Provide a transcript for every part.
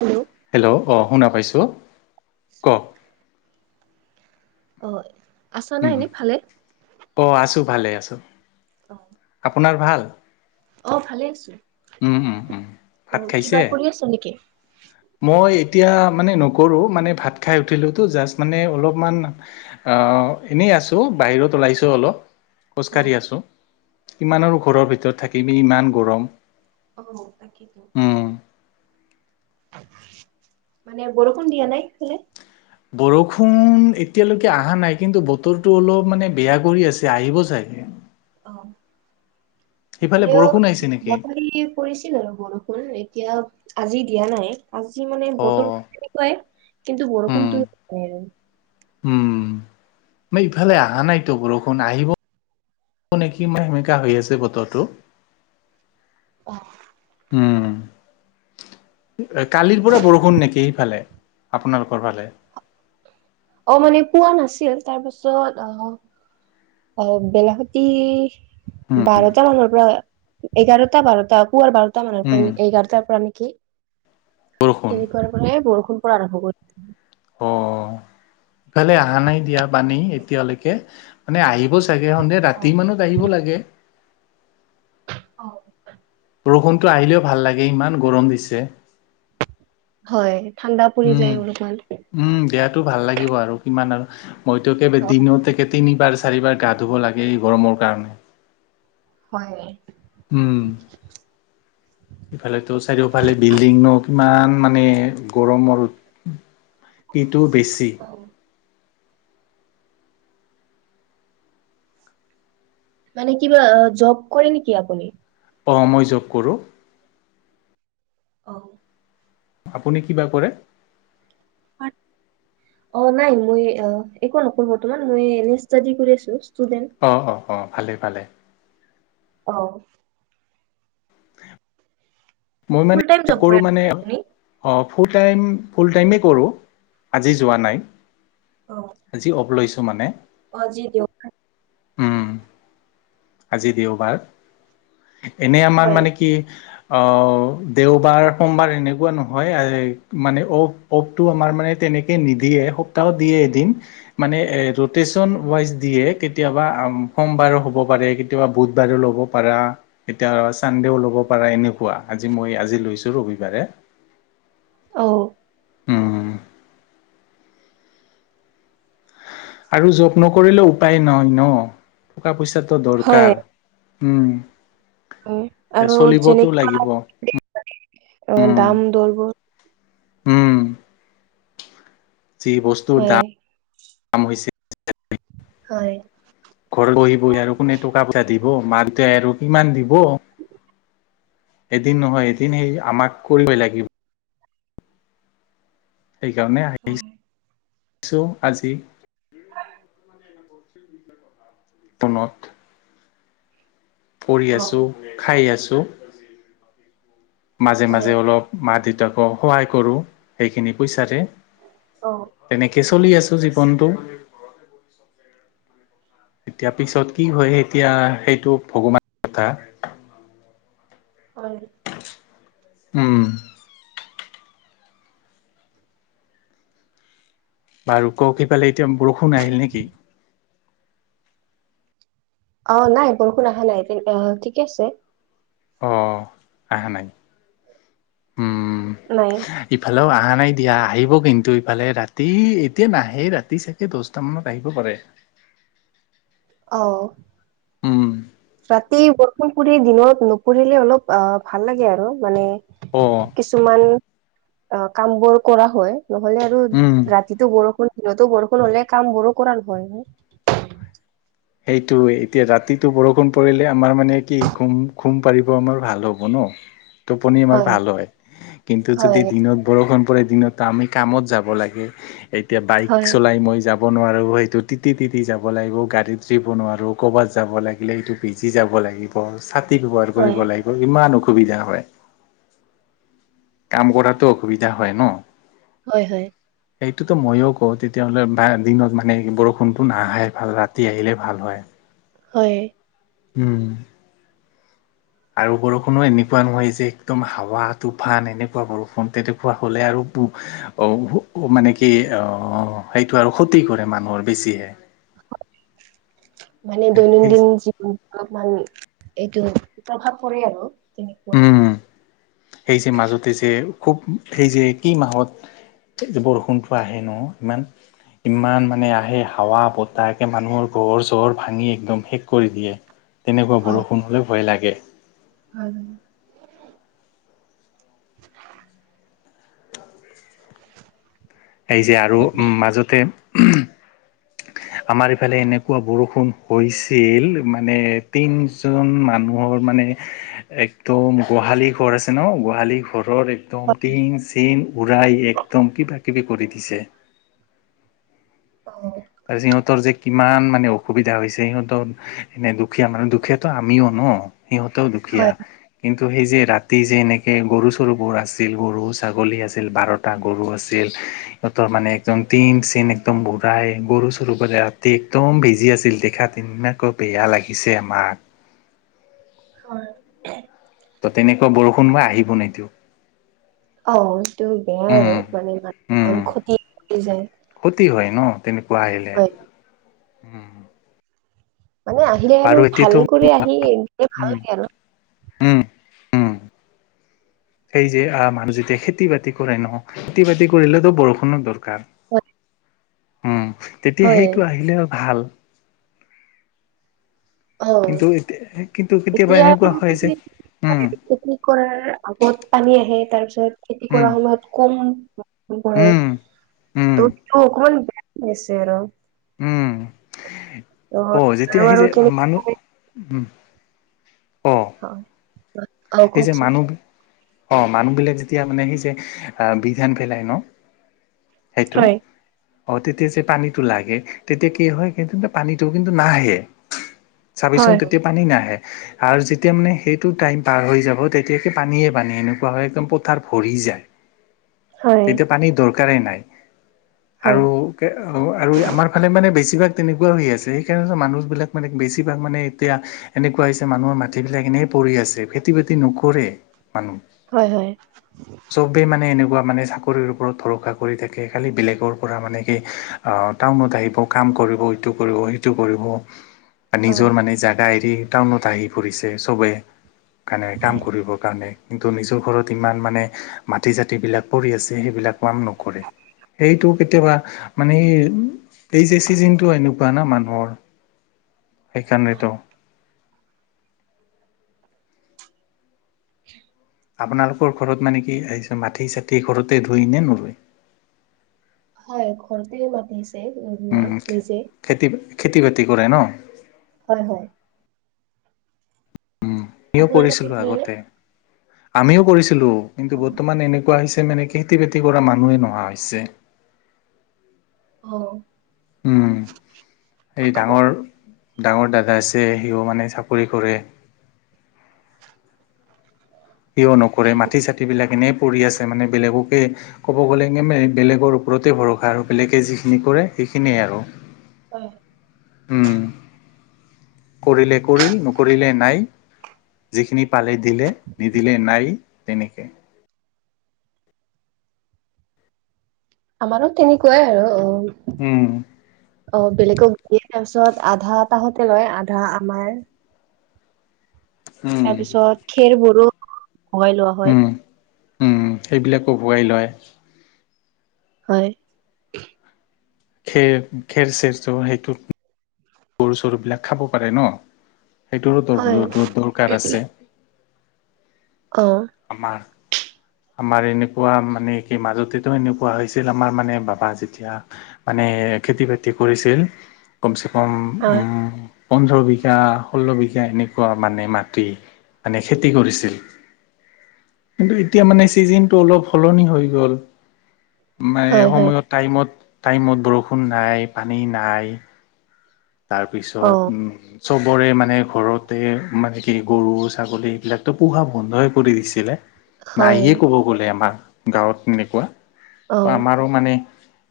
Hello hello, অ' শুনা পাইছোঁ। কওক হয়। আছা না এনে ভালে। অ আছোঁ ভালে আছোঁ, আপোনাৰ ভাল। অ' ভালে আছো। উম উম- উম ত ভাত কিবা খাইছে, কৰি আছ নেকি মই এতিয়া মানে ন কৰো মানে ভাত খাই উঠিলোতো জাষ্ট মানে অলপমান অ এনেই আছো বাহিৰত উলাইছো অলপ। অ খোজকাঢ়ি আছোঁ, কিমান আৰু ঘৰৰ ভিতৰত থাকিবি ইমান গৰম। অ' তাকেইটো। উম মানে বৰষুণ দিয়া নাই [unintelligible] বৰষুণ এতিয়ালৈকে অহা নাই, কিন্তু বতৰটো অলপ মানে বেয়া কৰি আছে আহিব চাগে। অ'। সেইফালে ইফালেও বৰষুণ আহিছে নেকি [unintelligible] পৰিছিল আৰু বৰষুণ এতিয়া আজি দিয়া নাই। আজি মানে অ বতৰটো তেনেকুৱাই কিন্তু উম বৰষুনটো উম, আমাৰ ইফালে অহা নাইতো বৰষুণ আহিব নেকি ম সেমেকা হৈ আছে বতৰটো। হম। কালিৰ পৰা বৰষুণ নেকি সেইফালে আপোনালোকৰ ফালে। অ' মানে পোৱা নাছিল তাৰ পিছত আ অ' বেলাসতি বাৰটা মানৰ পৰা এঘাৰটা বাৰটা পুুৱাৰ বাৰটা মানৰ উম, পৰা এঘাৰটাৰ পৰা বৰষুণ তেনেকুৱাৰ পৰাই বৰষুণ পৰা আৰম্ভ কৰি অ' ইফালে অহা নাই দিয়া পানী এতিয়ালৈকে মানে আহি ব চাগে সন্ধিয়া ৰাতি অ'। মানত আহিব লাগে। অ'। বৰষুণটো আহিলেও ভাল লাগে, ইমান গৰম দিছে। হয়, ঠাণ্ডা পৰি যায় অলপমান। টো ভাল লাগিব আৰু কিমান আৰু মই টো কে অ', দিনতে তিনিবাৰ চাৰিবাৰ গা ধুব লাগে এই গৰমৰ কাৰণে। হয়। উম। [inaudible] ইফালেটো চাৰিওফালে বিল্ডিং ন কিমান মানে গৰমৰ ইটো বেছি। মানে কিবা জব কৰে নেকি আপুনি। অ', মই জব কৰো। অ'। আপুনি কিবা কৰে। [inaudible] অ', নাই মই অ', একো নকৰো বৰ্তমান মই এনে ষ্টাডি কৰি আছো। ষ্টুডেন্ট। অ', অ'-অ', ভালে-ভালে। অ'। মই ফুল মানে, টাইম জব কৰো কৰে মানে নেকি আপুনি? অ' ফুল টাইম ফুল টাইমেই কৰোঁ, আজি যোৱা নাই। অ', আজি অফ লৈছো। অ', আজি দেওবাৰ উম', আজি দেওবাৰ। এনেই আমাৰ হয়। মানে কি অ' দেওবাৰ, সোমবাৰ এনেকুৱা নহয়। [unintelligible] মানে অফ অফটো আমাৰ মানে তেনেকে নিদি দিয়ে। সপ্তাহত দিয়ে এদিন। মানে এ' ৰটেছন অৱাইজ দিয়ে। কেতিয়াবা সোমবাৰো হ'ব হ'ব পাৰে। কেতিয়াবা বুধবাৰেও ল'ব পাৰা, কেতিয়াবা চানদেও ল'ব পাৰা এনেকুৱা। আজি মই আজি লৈ ছো ৰবিবাৰে। অ' উম' আৰু জব নকৰিলে উপায় নাই ন', টকা পইচাটো হয়, দৰকাৰ। উম' হয়। এতিয়া আৰু চলিবতো যেনেকুৱা লাগিব উম [unintelligible] অ', দাম দৰবোৰ উম' যি বস্তুৰ দা হয়। দাম হৈছে হয়, ঘৰত বহি বহি আৰু কোনে টকা পইচা দিব, মা দেউতাই আৰু ইমান দিব, এদিন নহয় এদিন সেই আমাক কৰিবই লাগিব। সেইকাৰণে আহি অ', আহিছো আজি [unintelligible] পঢ়ি আছো, খাই আছো। মাজে হয়, মাজে অলপ মা-দেউতাকো সহায় কৰোঁ সেইখিনি পইচাৰে। অ' কে চলি আছো জীৱনটো। এতিয়া পিছত কি হয় এতিয়া সেইটো ভগৱানৰ কথা। হয়। উম' বাৰু ক'ক সিফালে এতিয়া বৰষুণ আহিল নেকি? অ', নাই বৰষুণ অহা নাই, [unintelligible] অহ' ঠিকে আছে। অ' আহা নাই। উম', নাই। ইফালেও আ আহা নাই দিয়া, আহিব কিন্তু ইফালে ৰাতি এতিয়া নাহে ৰাতি চাগে দছটামানত আহিব পাৰে। [inaudible] অ' উম' ৰাতি বৰষুণ পুৰি দিনত নপৰিলে অলপ অ' ভাল লাগে আৰু মানে অ কিছুমান কামবোৰ কৰা হয়। নহ'লে আৰু উম ৰাতিতো বৰষুণ দিনটো বৰষুণ হ'লে কামবোৰো কৰাৰ [unintelligible] হয়। সেইটোৱে এতিয়া ৰাতিটো বৰষুণ পৰিলে আমাৰ মানে কি খুম খুম পাৰিব আমাৰ ভাল হ'ব ন' [unintelligible] টোপনি আমাৰ ভাল হয়। কিন্তু, যদি হয় দিনত বৰষুণ পৰে দিনত আমি কামত যাব লাগে, এতিয়া বাইক হয় চলাই মই যাম ব নোৱাৰো সেইটো তিতি তিতি যাব লাগিব গাড়ী িক ভাৰ কৰি হয় বলাগ ইমান অসুবিধা হয় কাম কৰাতো অসুবিধা হয় ন হয় হয় সটোতো ময়ো কওঁ তেতিয়াহ'লে বা দিনত মানে বৰষুণব নাহে ভাল ৰাতি আহিলে ভাল হয় হয় উম আৰু বৰষুণো এনেকুৱা নহয় যে, একদম হাৱা- তুফান, এনেকুৱা বৰষুণ তেনেকুৱা হ'লে আৰু অ' মানে কি আহ সেইটো আৰু ক্ষতি কৰে মানুহৰ বেছিহে। মানে সেই দৈনন্দিন জীৱ অলপমান এইটো প্ৰভাৱ পৰে আৰু তেনেকুৱা। উম সেই যে মাজতে যে খুব সেই যে কি মাহত যে বৰষুণটো আহে ন ইমান ইমান মানে আহে হাৱা-বতাহ, মানুহৰ ঘৰ-চৰ ভাঙি একদম শেষ কৰি দিয়ে। তেনেকুৱা বৰষুণলৈ ভয় লাগে। অ'। [inaudible] এই যে আৰু উম মাজতে [inaudible] আমাৰ ইফালে এনেকুৱা বৰষুণ হৈছিল মানে তিনজন মানুহৰ মানে একদম গোহালি ঘৰ আছে ন গোহালি ঘৰৰ একদম হয় টিন-চিন উৰাই একদম কি ব কৰি দিছে। অ সিহঁতৰ যে কিমান মানে অসুবিধা হৈছে, সিহঁতৰ এনেই দুখীয়া মানে দুখীয়াতো আমিও ন'। সিহঁতেও দুখীয়া হয় কিন্তু ত' সেই যে ৰাতি যে এনেকৈ গৰু, চৰুবোৰ আছিল। গৰু, ছাগলী আছিল বাৰটা গৰু আছিল। সিহঁতৰ মানে একদম টিন-চিন একদম উৰাই গৰু, চৰু পৰাৰে ৰাতি একদম ভিজি আছিল। দেখাত এনেকৈ বেয়া লাগিছে আমাৰ হয়। ত তেনেকুৱা বৰষুণ বাই আহিব নিদিও। অ' সেইটো বেয়াই আৰু মানে ই উম ইমান ক্ষতি হৈ যায়। অ' তেনেকুৱা আহিলে হয় উ'। মানে আহিলে আৰু ভাল কৰি আহি ভাল লাগে আৰু উম-উম। [inaudible] সেই যে আহ মানুহ যেতিয়া খেতি-বাতি কৰে ন' খেতি-বাতি কৰিলেতো বৰষুণৰ দৰকাৰ। অ'। উম, তেতিয়া সেইটো আহিলে ভাল। অ', কিন্তু এতিয়া কিন্তু কেতিয়াবা এতিয়া আৰু এনেকুৱা কি হয় যে। উম খেতি কৰাৰ আগত পানী আহে, তাৰপিছত খেতি উম কৰা সময়ত কম উম উম ত অকমান বেয়াছে আৰু ত' অ' যেতিয়া আৰু আহি আৰু যায় কেনেকে মানুহ হয়, অ হয়। এই যে মানুহ অ' মানুহবিলাক যেতিয়া মানে সেই যে আহ বিধান পেলাই ন'। সেইটো হয়, অ' তেতিয়া যে পানীটো লাগে, তেতিয়া কি হয় কি পানীটো কিন্তু নাহে। চাবিচোন হয়, তেতিয়া পানী নাহে আৰু যেতিয়া মানে সেইটো টাইম পাৰ হৈ যাব, তেতিয়া কি পানীয়ে পানী, এনেকুৱা হয় একদম পথাৰ ভৰি যায়। হয়, তেতিয়া পানীৰ দৰকাৰেই নাই। হয়, আৰু আৰু আমাৰ ফালে মানে বেছি। বেছিভাগ তেনেকুৱা হৈ আছে, সেইকাৰণে মানুহবিলাক মানে বেছিভাগ মানে এতিয়া এনেকুৱা হৈছে মানুহৰ মাটি বিলাক এ এনেই পৰি আছে। খেতি-বাতি নকৰে মানুহ, হয়, হয়, চবে মানে এনেকুৱা মানে চাকৰিৰ ওপৰত ভৰষা কৰি থাকে, খালি বেলেগৰ পৰা মানে কি টাউনত আহিব, কাম কৰিব। ইটো কৰিব, সিটো কৰিব। বা হয়, নিজৰ মানে জোগা এৰি টাউনত আহি পৰিছে চবে মানে কাম হয়, কৰিবৰ কাৰণে কিন্তু নিজৰ ঘৰত ইমান মানে মাটি চাথী বিলাক পৰি আছে সেইবিলাক কাম নকৰে। সেইটো কেতিয়াবা মানে এই যে চিজনটো এনেকুৱা ন মানুহৰ সেইকাৰণেতো [inaudible] [inaudible] আপোনালোকৰ ঘৰত মানে কি এইযে মাটি চাটি ঘৰতে ধুই নে নুধুৱে। উম খেতি [inaudible] খেতি বাতি কৰে ন। হয়, হয়। আমিও আপোনাৰ তাতে কৰিছিলোঁ কৰে নে? আগতে আমিও কৰিছিলোঁ কিন্তু অ', বৰ্তমান এনেকুৱা হৈছে মানে খেতি বাতি কৰা মানুহে নোহোৱা হৈছে। অ',। উম এই ডাঙৰ ডাঙৰ দাদা আছে সিও মানে চাকৰি কৰে। সিও নকৰে মাটি চাটিবিলাক এনে পৰি আছে মানে বেলেগকে ক'ব গ'লে মানে বেলেগৰ ওপৰতে ভৰষা আৰু বেলেগে যিখিনি কৰে সেইখিনিয়ে আৰু হয়। উম। কৰিলে কৰিল নকৰিলে নাই যিখিনি পালে দিলে। নিদিলে নাই তেনেকে। আমাৰো তেনেকুৱাই আৰু অ',। উম। অ বেলেগক দিয়ে তাৰপিছত আধা তাহতে লয় আধা আমাৰ উম তাৰ পিছত খেৰ বোৰো ভগাই লোৱা হয়। উম উম। সেইবিলাকো ভগাই লয়। হয়। খেৰ, খেৰ চেৰ, চেৰ সেইটোত গৰু চৰুবিলাক খাব পাৰে ন। সেইটোৰো দৰ হয় দৰ দৰকাৰ আছে। অ আমাৰ [unintelligible] [inaudible] আমাৰ এনেকুৱা মানে কি মাজতেতো এনেকুৱা হৈছিল আমাৰ মানে বাবা যেতিয়া মানে। খেতি বাতি কৰিছিল কম চে কম হয় পোন্ধৰ বিঘা ষোল্ল বিঘা এনেকুৱা মানে মাটি মানে খেতি কৰিছিল। কিন্তু এতিয়া মানে ছিজনটো অলপ সলনি হৈ গ'ল। মানে হয় হয় সময়ত টাইমত টাইমত বৰষুণ নাই পানী নাই। অ তাৰপিছত চবৰে মানে ঘৰতে মানে কি গৰু ছাগলী এইবিলাকতো পোহা বন্ধই কৰি দিছিলে। হয় নাইে ক'ব গ'লে আমাৰ গাঁৱত এনেকুৱা অ আমাৰো মানে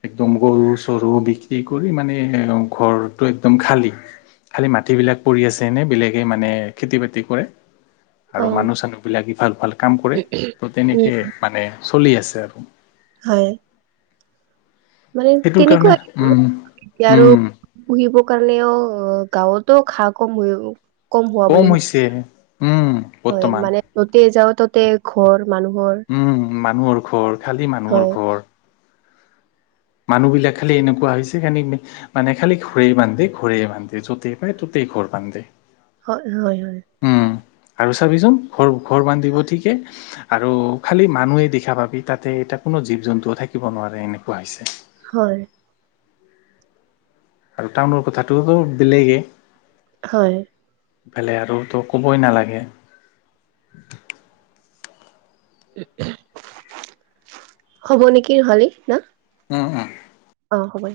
একদম গৰু চৰু বিক্ৰী কৰি মানে ঘৰ একদম খালী খালী মাটিবিলাক পৰি আছে এনে বেলেগে মানে খেতি বাতি কৰে। আৰু অ মানুহ চানুহ বিলাকে ভাল, ভাল কাম কৰে ত' উম তেনেকে মানে চলি আছে আৰু। হয়। মানে সেইটোৰ কাৰণে তেনেকুৱা উম আহিব আৰু উম পুহিব। কাৰণেও গাওঁতো খা ক ময়ো। কম হৈছে। উম হয় বৰ্তমান। মানে ততে যাওঁ ততে ঘৰ মানুহৰ। উম মানুহৰ ঘৰ, খালী মানুহৰ হয় ঘৰ। মানুহ বিলাক খালি এনেকুৱা হৈছে খানি মানে খালি ঘৰেই বান্ধে, ঘৰেই বান্ধে য'তেই পায় ত'তেই। কি ঘৰ পান দে। হয়, হয়, হয়। আৰু চাবিচোন ঘৰ, ঘৰ বান্ধিব ঠিকে আৰু খালি মানুহে দেখা পাবি তাতে এটা কোনো। কোনো জীৱ জন্তুও থাকিব নোৱাৰে এনেকুৱা হৈছে। হয়। আৰু টাউনৰ কথাটোতো বেলেগে। হয়। এফালে আৰু তো কবই নালাগে। হব নেকি নহলি ন। উম, উম। অ', হ'ব দে।